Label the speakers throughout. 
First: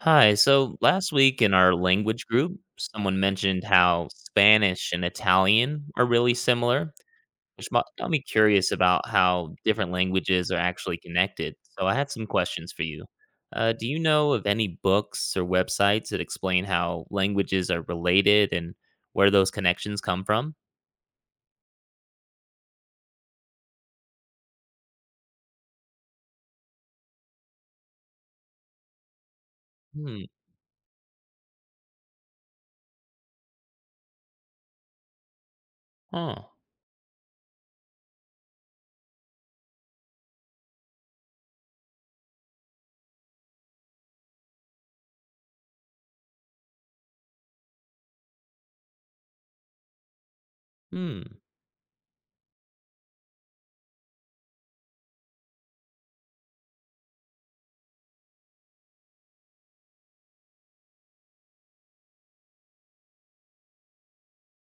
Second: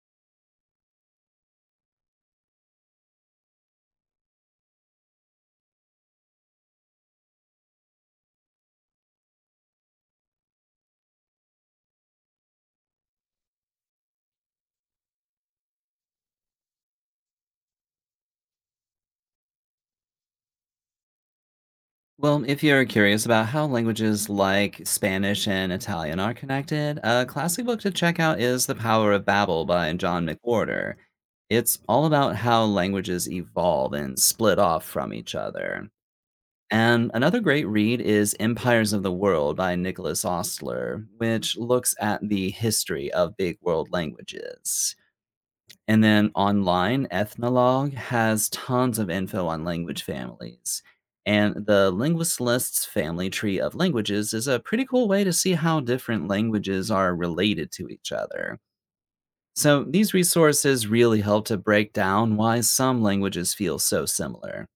Speaker 1: Hi, so last week in our language group, someone mentioned how Spanish and Italian are really similar, which got me curious about how different languages are actually connected. So I had some questions for you. Do you know of any books or websites that explain how languages are related and where those connections come from?
Speaker 2: Well, if you're curious about how languages like Spanish and Italian are connected, a classic book to check out is The Power of Babel by John
Speaker 1: Hmm.
Speaker 2: McWhorter. It's all about how languages evolve and split off from each other.
Speaker 1: Oh.
Speaker 2: And another great read is Empires of the World by Nicholas Ostler, which looks at the history of big world languages. And then online, Ethnologue has tons of info on language families.
Speaker 1: Hmm.
Speaker 2: And the Linguist List's family tree of languages is a pretty cool way to see how different languages are related to each other. So these resources really help to break down why some languages feel so similar.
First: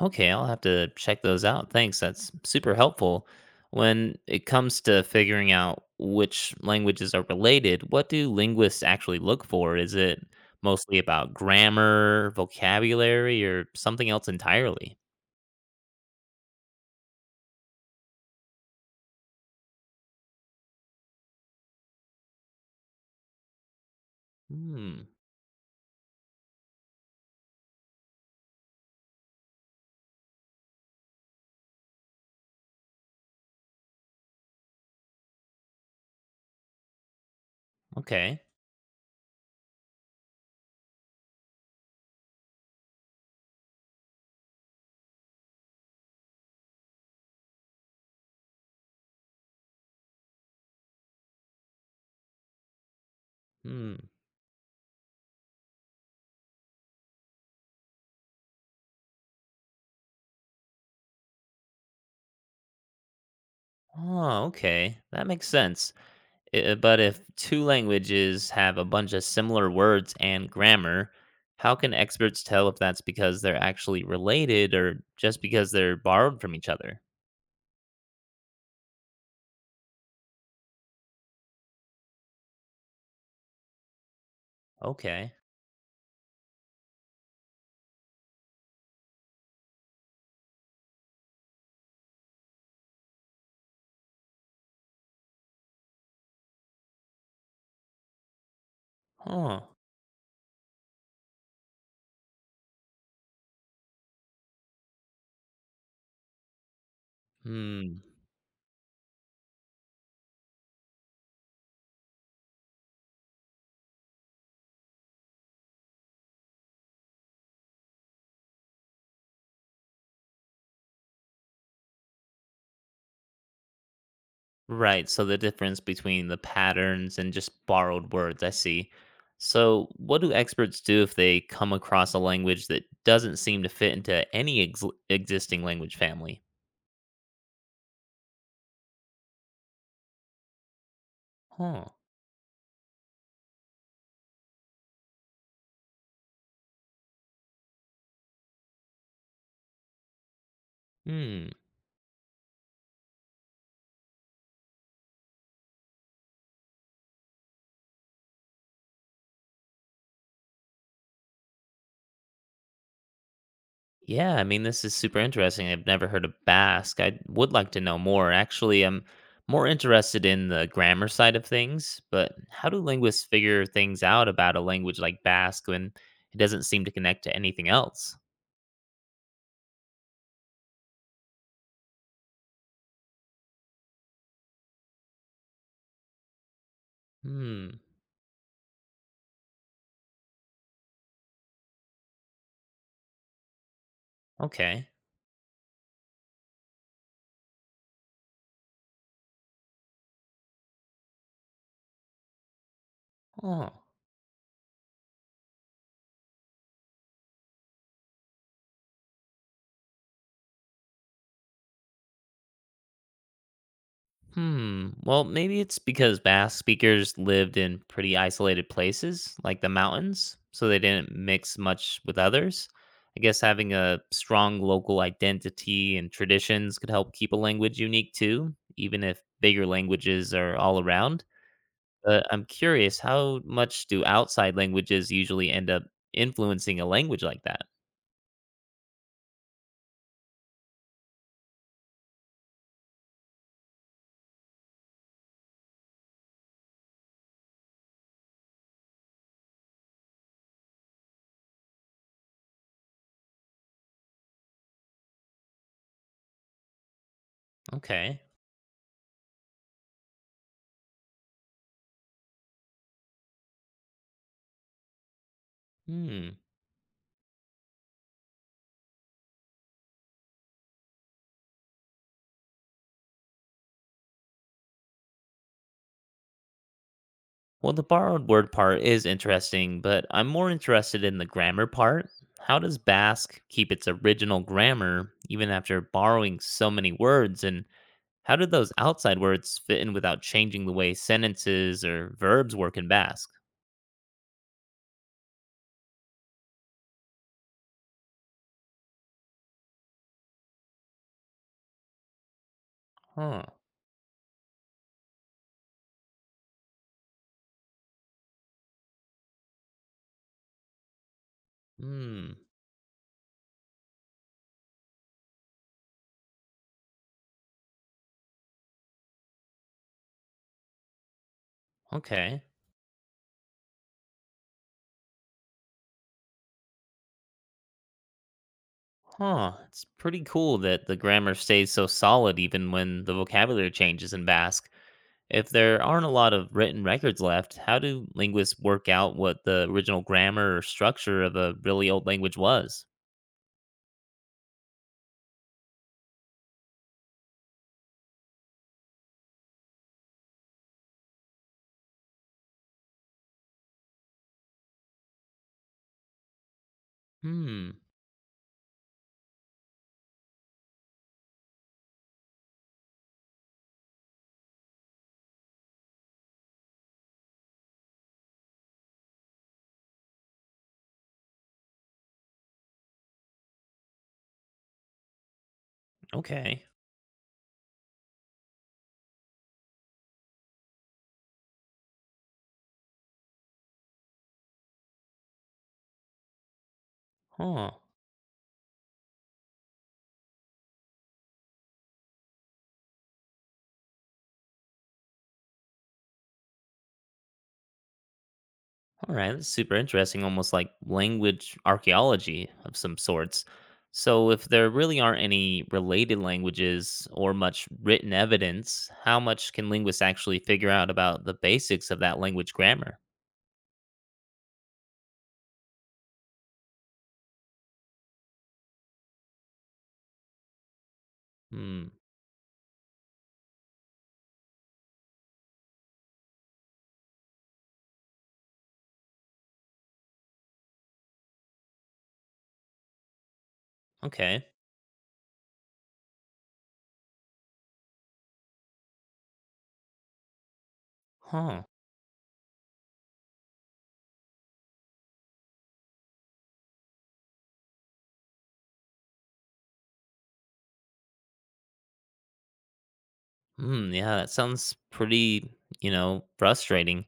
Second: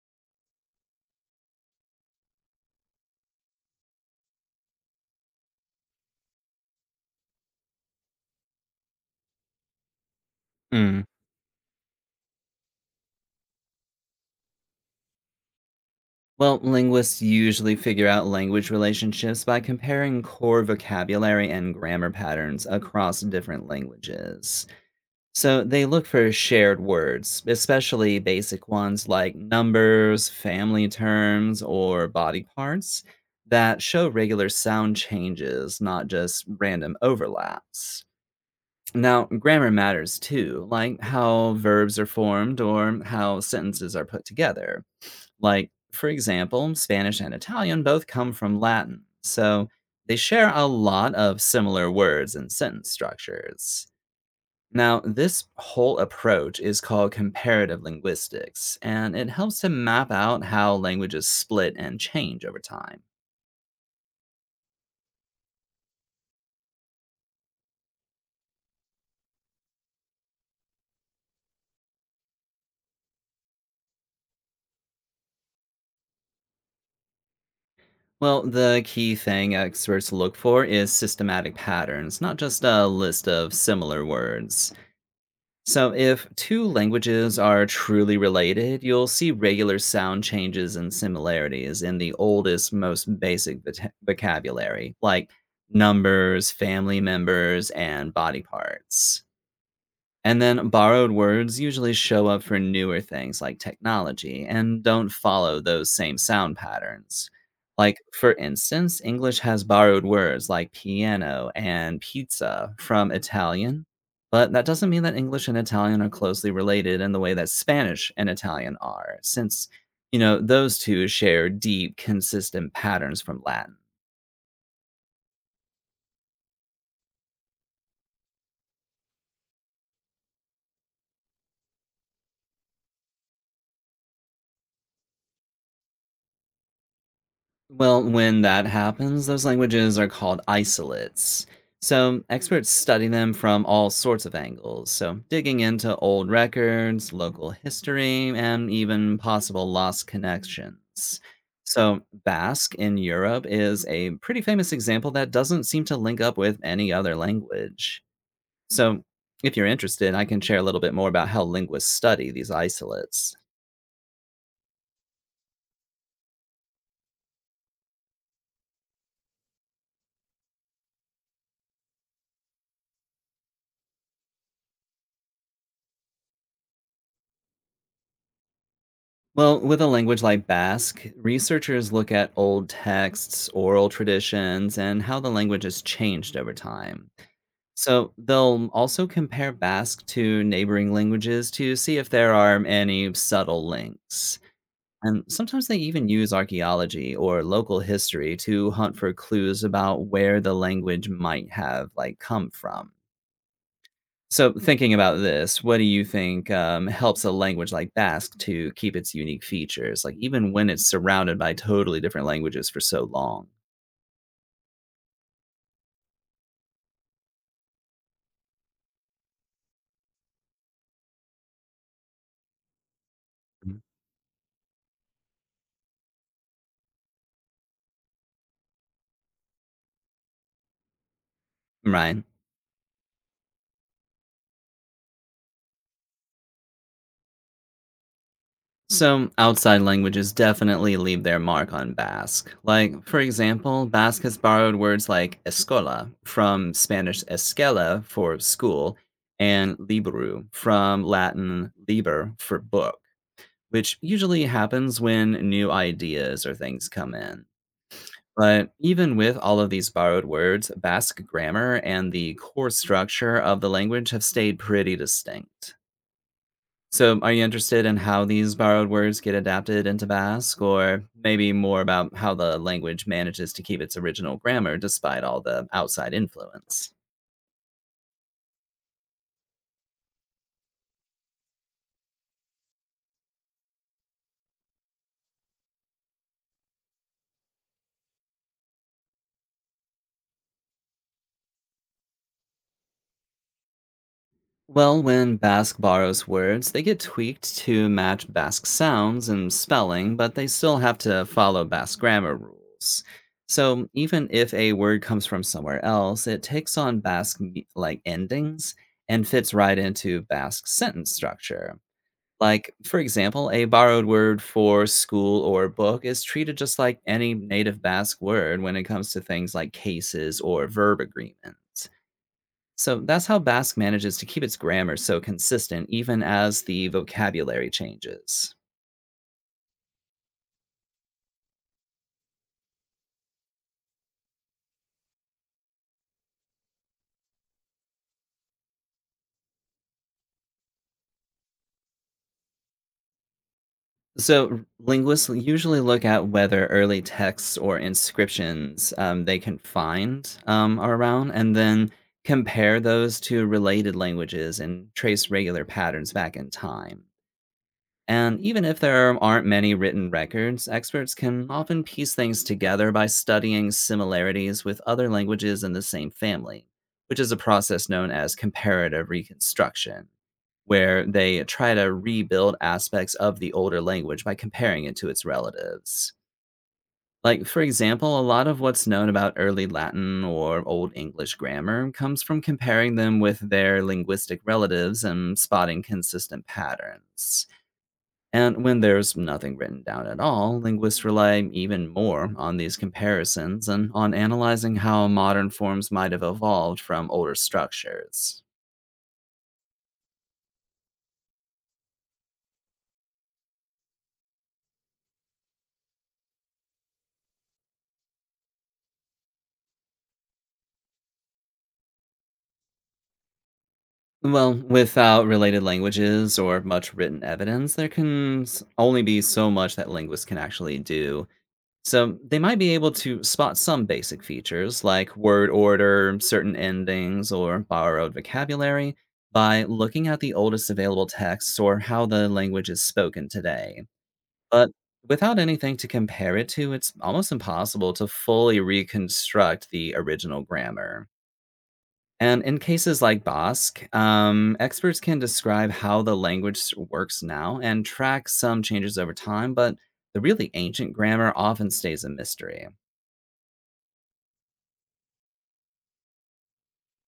Speaker 1: Okay, I'll have to check those out. Thanks. That's super helpful. When it comes to figuring out which languages are related, what do linguists actually look for? Is it mostly
Speaker 2: Mm.
Speaker 1: about grammar, vocabulary, or something else entirely?
Speaker 2: Well, linguists usually figure out language relationships by comparing core vocabulary and grammar patterns across different languages.
Speaker 1: Hmm.
Speaker 2: So they look for shared words, especially basic ones like numbers, family terms, or body parts that show regular sound changes, not just random overlaps.
Speaker 1: Okay.
Speaker 2: Now, grammar matters too, like how verbs are formed or how sentences are put together. Like, for example, Spanish and Italian both come from Latin, so they share a lot of similar words and sentence structures.
Speaker 1: Hmm.
Speaker 2: Now, this whole approach is called comparative linguistics, and it helps to map out how languages split and change over time.
Speaker 1: Oh, okay. That makes sense. But if two languages have a bunch of similar words and grammar, how can experts tell if that's because they're actually related or just because they're borrowed from each other?
Speaker 2: Well, the key thing experts look for is systematic patterns, not just a list of similar words.
Speaker 1: Okay.
Speaker 2: So, if two languages are truly related, you'll see regular sound changes and similarities in the oldest, most basic vocabulary, like numbers, family members, and body parts.
Speaker 1: Huh.
Speaker 2: And then borrowed words usually show up for newer things like technology and don't follow those same sound patterns. Like,
Speaker 1: Hmm.
Speaker 2: for instance, English has borrowed words like piano and pizza from Italian, but that doesn't mean that English and Italian are closely related in the way that Spanish and Italian are, since, you know, those two share deep, consistent patterns from Latin.
Speaker 1: Right. So the difference between the patterns and just borrowed words, I see. So, what do experts do if they come across a language that doesn't seem to fit into any existing language family?
Speaker 2: Well, when that happens, those languages are called isolates.
Speaker 1: Huh.
Speaker 2: So, experts study them from all sorts of angles. So, digging into old records, local history, and even possible lost connections.
Speaker 1: Hmm.
Speaker 2: So, Basque in Europe is a pretty famous example that doesn't seem to link up with any other language. So, if you're interested, I can share a little bit more about how linguists study these isolates.
Speaker 1: Yeah, I mean, this is super interesting. I've never heard of Basque. I would like to know more. Actually, I'm more interested in the grammar side of things, but how do linguists figure things out about a language like Basque when it doesn't seem to connect to anything else?
Speaker 2: Well, with a language like Basque, researchers look at old texts, oral traditions, and how the language has changed over time.
Speaker 1: Hmm,
Speaker 2: So they'll also compare Basque to neighboring languages to see if there are any subtle links.
Speaker 1: okay.
Speaker 2: And sometimes they even use archaeology or local history to hunt for clues about where the language might have like come from.
Speaker 1: Oh.
Speaker 2: So, thinking about this, what do you think helps a language like Basque to keep its unique features, like even when it's surrounded by totally different languages for so long?
Speaker 1: Hmm. Well, maybe it's because Basque speakers lived in pretty isolated places, like the mountains, so they didn't mix much with others. I guess having
Speaker 2: Mhm.
Speaker 1: a strong local identity and traditions could help keep a language unique too, even if bigger languages are all around.
Speaker 2: Right.
Speaker 1: But I'm curious, how much do outside languages usually end up influencing a language like that?
Speaker 2: So, outside languages definitely leave their mark on Basque. Like, for example, Basque has borrowed words like escola from Spanish escuela for school and libru from Latin liber for book, which usually happens when new ideas or things come in.
Speaker 1: Okay.
Speaker 2: But even with all of these borrowed words, Basque grammar and the core structure of the language have stayed pretty distinct.
Speaker 1: Hmm.
Speaker 2: So, are you interested in how these borrowed words get adapted into Basque, or maybe more about how the language manages to keep its original grammar despite all the outside influence?
Speaker 1: Well, the borrowed word part is interesting, but I'm more interested in the grammar part. How does Basque keep its original grammar even after borrowing so many words? And how do those outside words fit in without changing the way sentences or verbs work in Basque?
Speaker 2: Well, when Basque borrows words, they get tweaked to match Basque sounds and spelling, but they still have to follow Basque grammar rules.
Speaker 1: Huh.
Speaker 2: So even if a word comes from somewhere else, it takes on Basque like endings and fits right into Basque sentence structure.
Speaker 1: Hmm.
Speaker 2: Like, for example, a borrowed word for school or book is treated just like any native Basque word when it comes to things like cases or verb agreements.
Speaker 1: Okay.
Speaker 2: So that's how Basque manages to keep its grammar so consistent, even as the vocabulary changes.
Speaker 1: Huh. It's pretty cool that the grammar stays so solid even when the vocabulary changes in Basque. If there aren't a lot of written records left, how do linguists work out what the original grammar or structure of a really old language was?
Speaker 2: So linguists usually look at whether early texts or inscriptions they can find are around, and then compare those to related languages and trace regular patterns back in time.
Speaker 1: Hmm,
Speaker 2: And even if there aren't many written records, experts can often piece things together by studying similarities with other languages in the same family, which is a process known as comparative reconstruction, where they try to rebuild aspects of the older language by comparing it to its relatives.
Speaker 1: okay.
Speaker 2: Like, for example, a lot of what's known about early Latin or Old English grammar comes from comparing them with their linguistic relatives and spotting consistent patterns.
Speaker 1: Huh.
Speaker 2: And when there's nothing written down at all, linguists rely even more on these comparisons and on analyzing how modern forms might have evolved from older structures.
Speaker 1: All right, that's super interesting, almost like language archaeology of some sorts. So, if there really aren't any related languages or much written evidence, how much can linguists actually figure out about the basics of that language grammar?
Speaker 2: Well, without related languages or much written evidence, there can only be so much that linguists can actually do.
Speaker 1: Hmm,
Speaker 2: So they might be able to spot some basic features like word order, certain endings, or borrowed vocabulary by looking at the oldest available texts or how the language is spoken today.
Speaker 1: okay.
Speaker 2: But without anything to compare it to, it's almost impossible to fully reconstruct the original grammar.
Speaker 1: Huh.
Speaker 2: And in cases like Basque, experts can describe how the language works now and track some changes over time, but the really ancient grammar often stays a mystery.
Speaker 1: Hmm, yeah, that sounds pretty, frustrating.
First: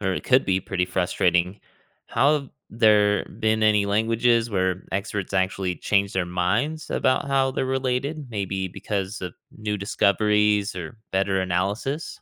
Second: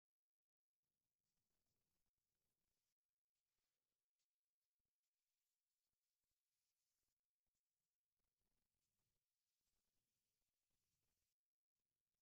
Speaker 1: Or it could be pretty frustrating. How have there been any languages where experts actually change their minds about how they're related, maybe because of new discoveries or better analysis?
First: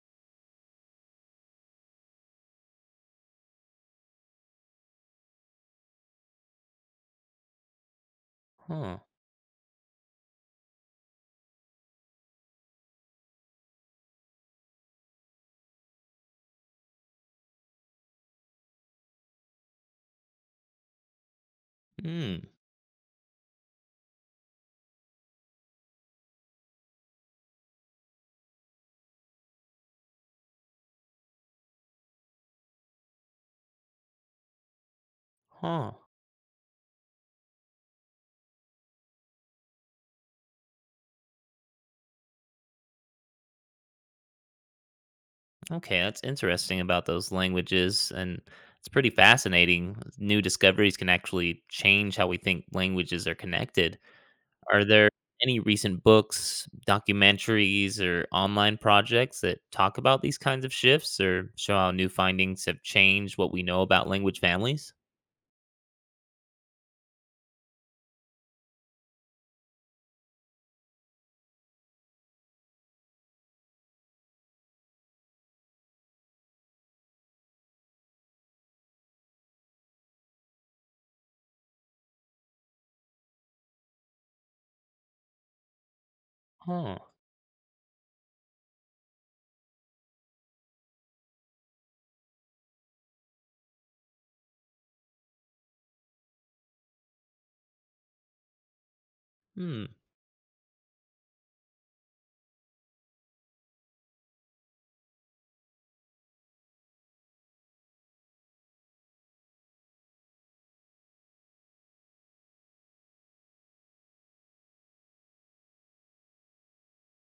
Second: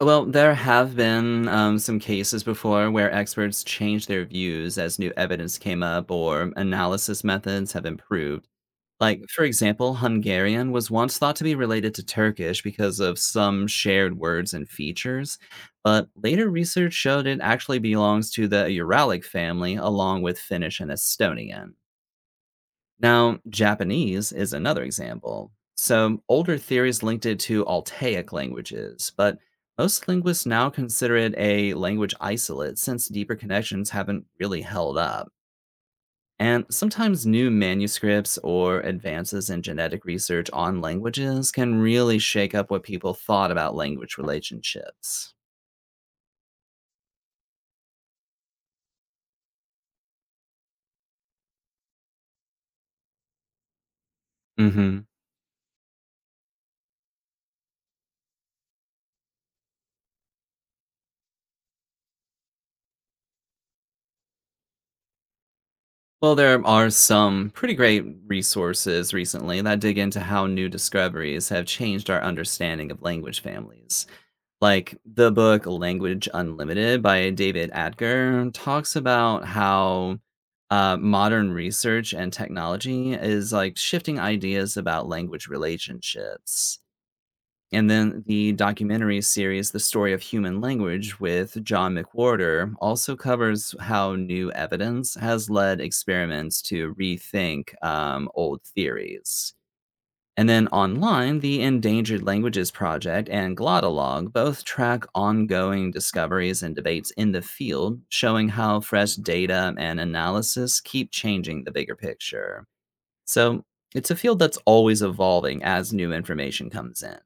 Speaker 2: Well, there have been some cases before where experts changed their views as new evidence came up or analysis methods have improved.
Speaker 1: Huh.
Speaker 2: Like, for example, Hungarian was once thought to be related to Turkish because of some shared words and features, but later research showed it actually belongs to the Uralic family along with Finnish and Estonian.
Speaker 1: Hmm.
Speaker 2: Now, Japanese is another example. So, older theories linked it to Altaic languages, but most linguists now consider it a language isolate since deeper connections haven't really held up.
Speaker 1: Huh.
Speaker 2: And sometimes new manuscripts or advances in genetic research on languages can really shake up what people thought about language relationships.
Speaker 1: Okay, that's interesting about those languages, and it's pretty fascinating. New discoveries can actually change how we think languages are connected.
Speaker 2: Mm
Speaker 1: Are
Speaker 2: hmm.
Speaker 1: there any recent books, documentaries, or online projects that talk about these kinds of shifts or show how new findings have changed what we know about language families?
Speaker 2: Well, there are some pretty great resources recently that dig into how new discoveries have changed our understanding of language families. Like the book Language Unlimited by David Adger talks about how modern research and technology is like shifting ideas about language relationships.
Speaker 1: Huh.
Speaker 2: And then the documentary series, The Story of Human Language with John McWhorter, also covers how new evidence has led experiments to rethink old theories.
Speaker 1: Hmm.
Speaker 2: And then online, the Endangered Languages Project and Glottolog both track ongoing discoveries and debates in the field, showing how fresh data and analysis keep changing the bigger picture. So it's a field that's always evolving as new information comes in.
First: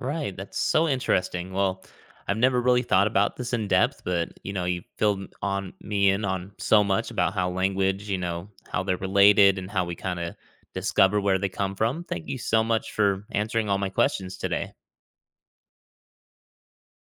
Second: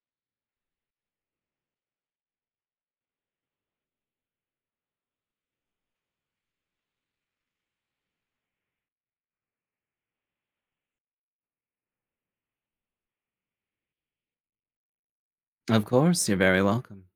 Speaker 1: Right. That's so interesting. Well, I've never really thought about this in depth, but you filled on me in on so much about how language, how they're related and how we kind of discover where they come from. Thank you so much for answering all my questions today.
Speaker 2: Of course, you're very welcome.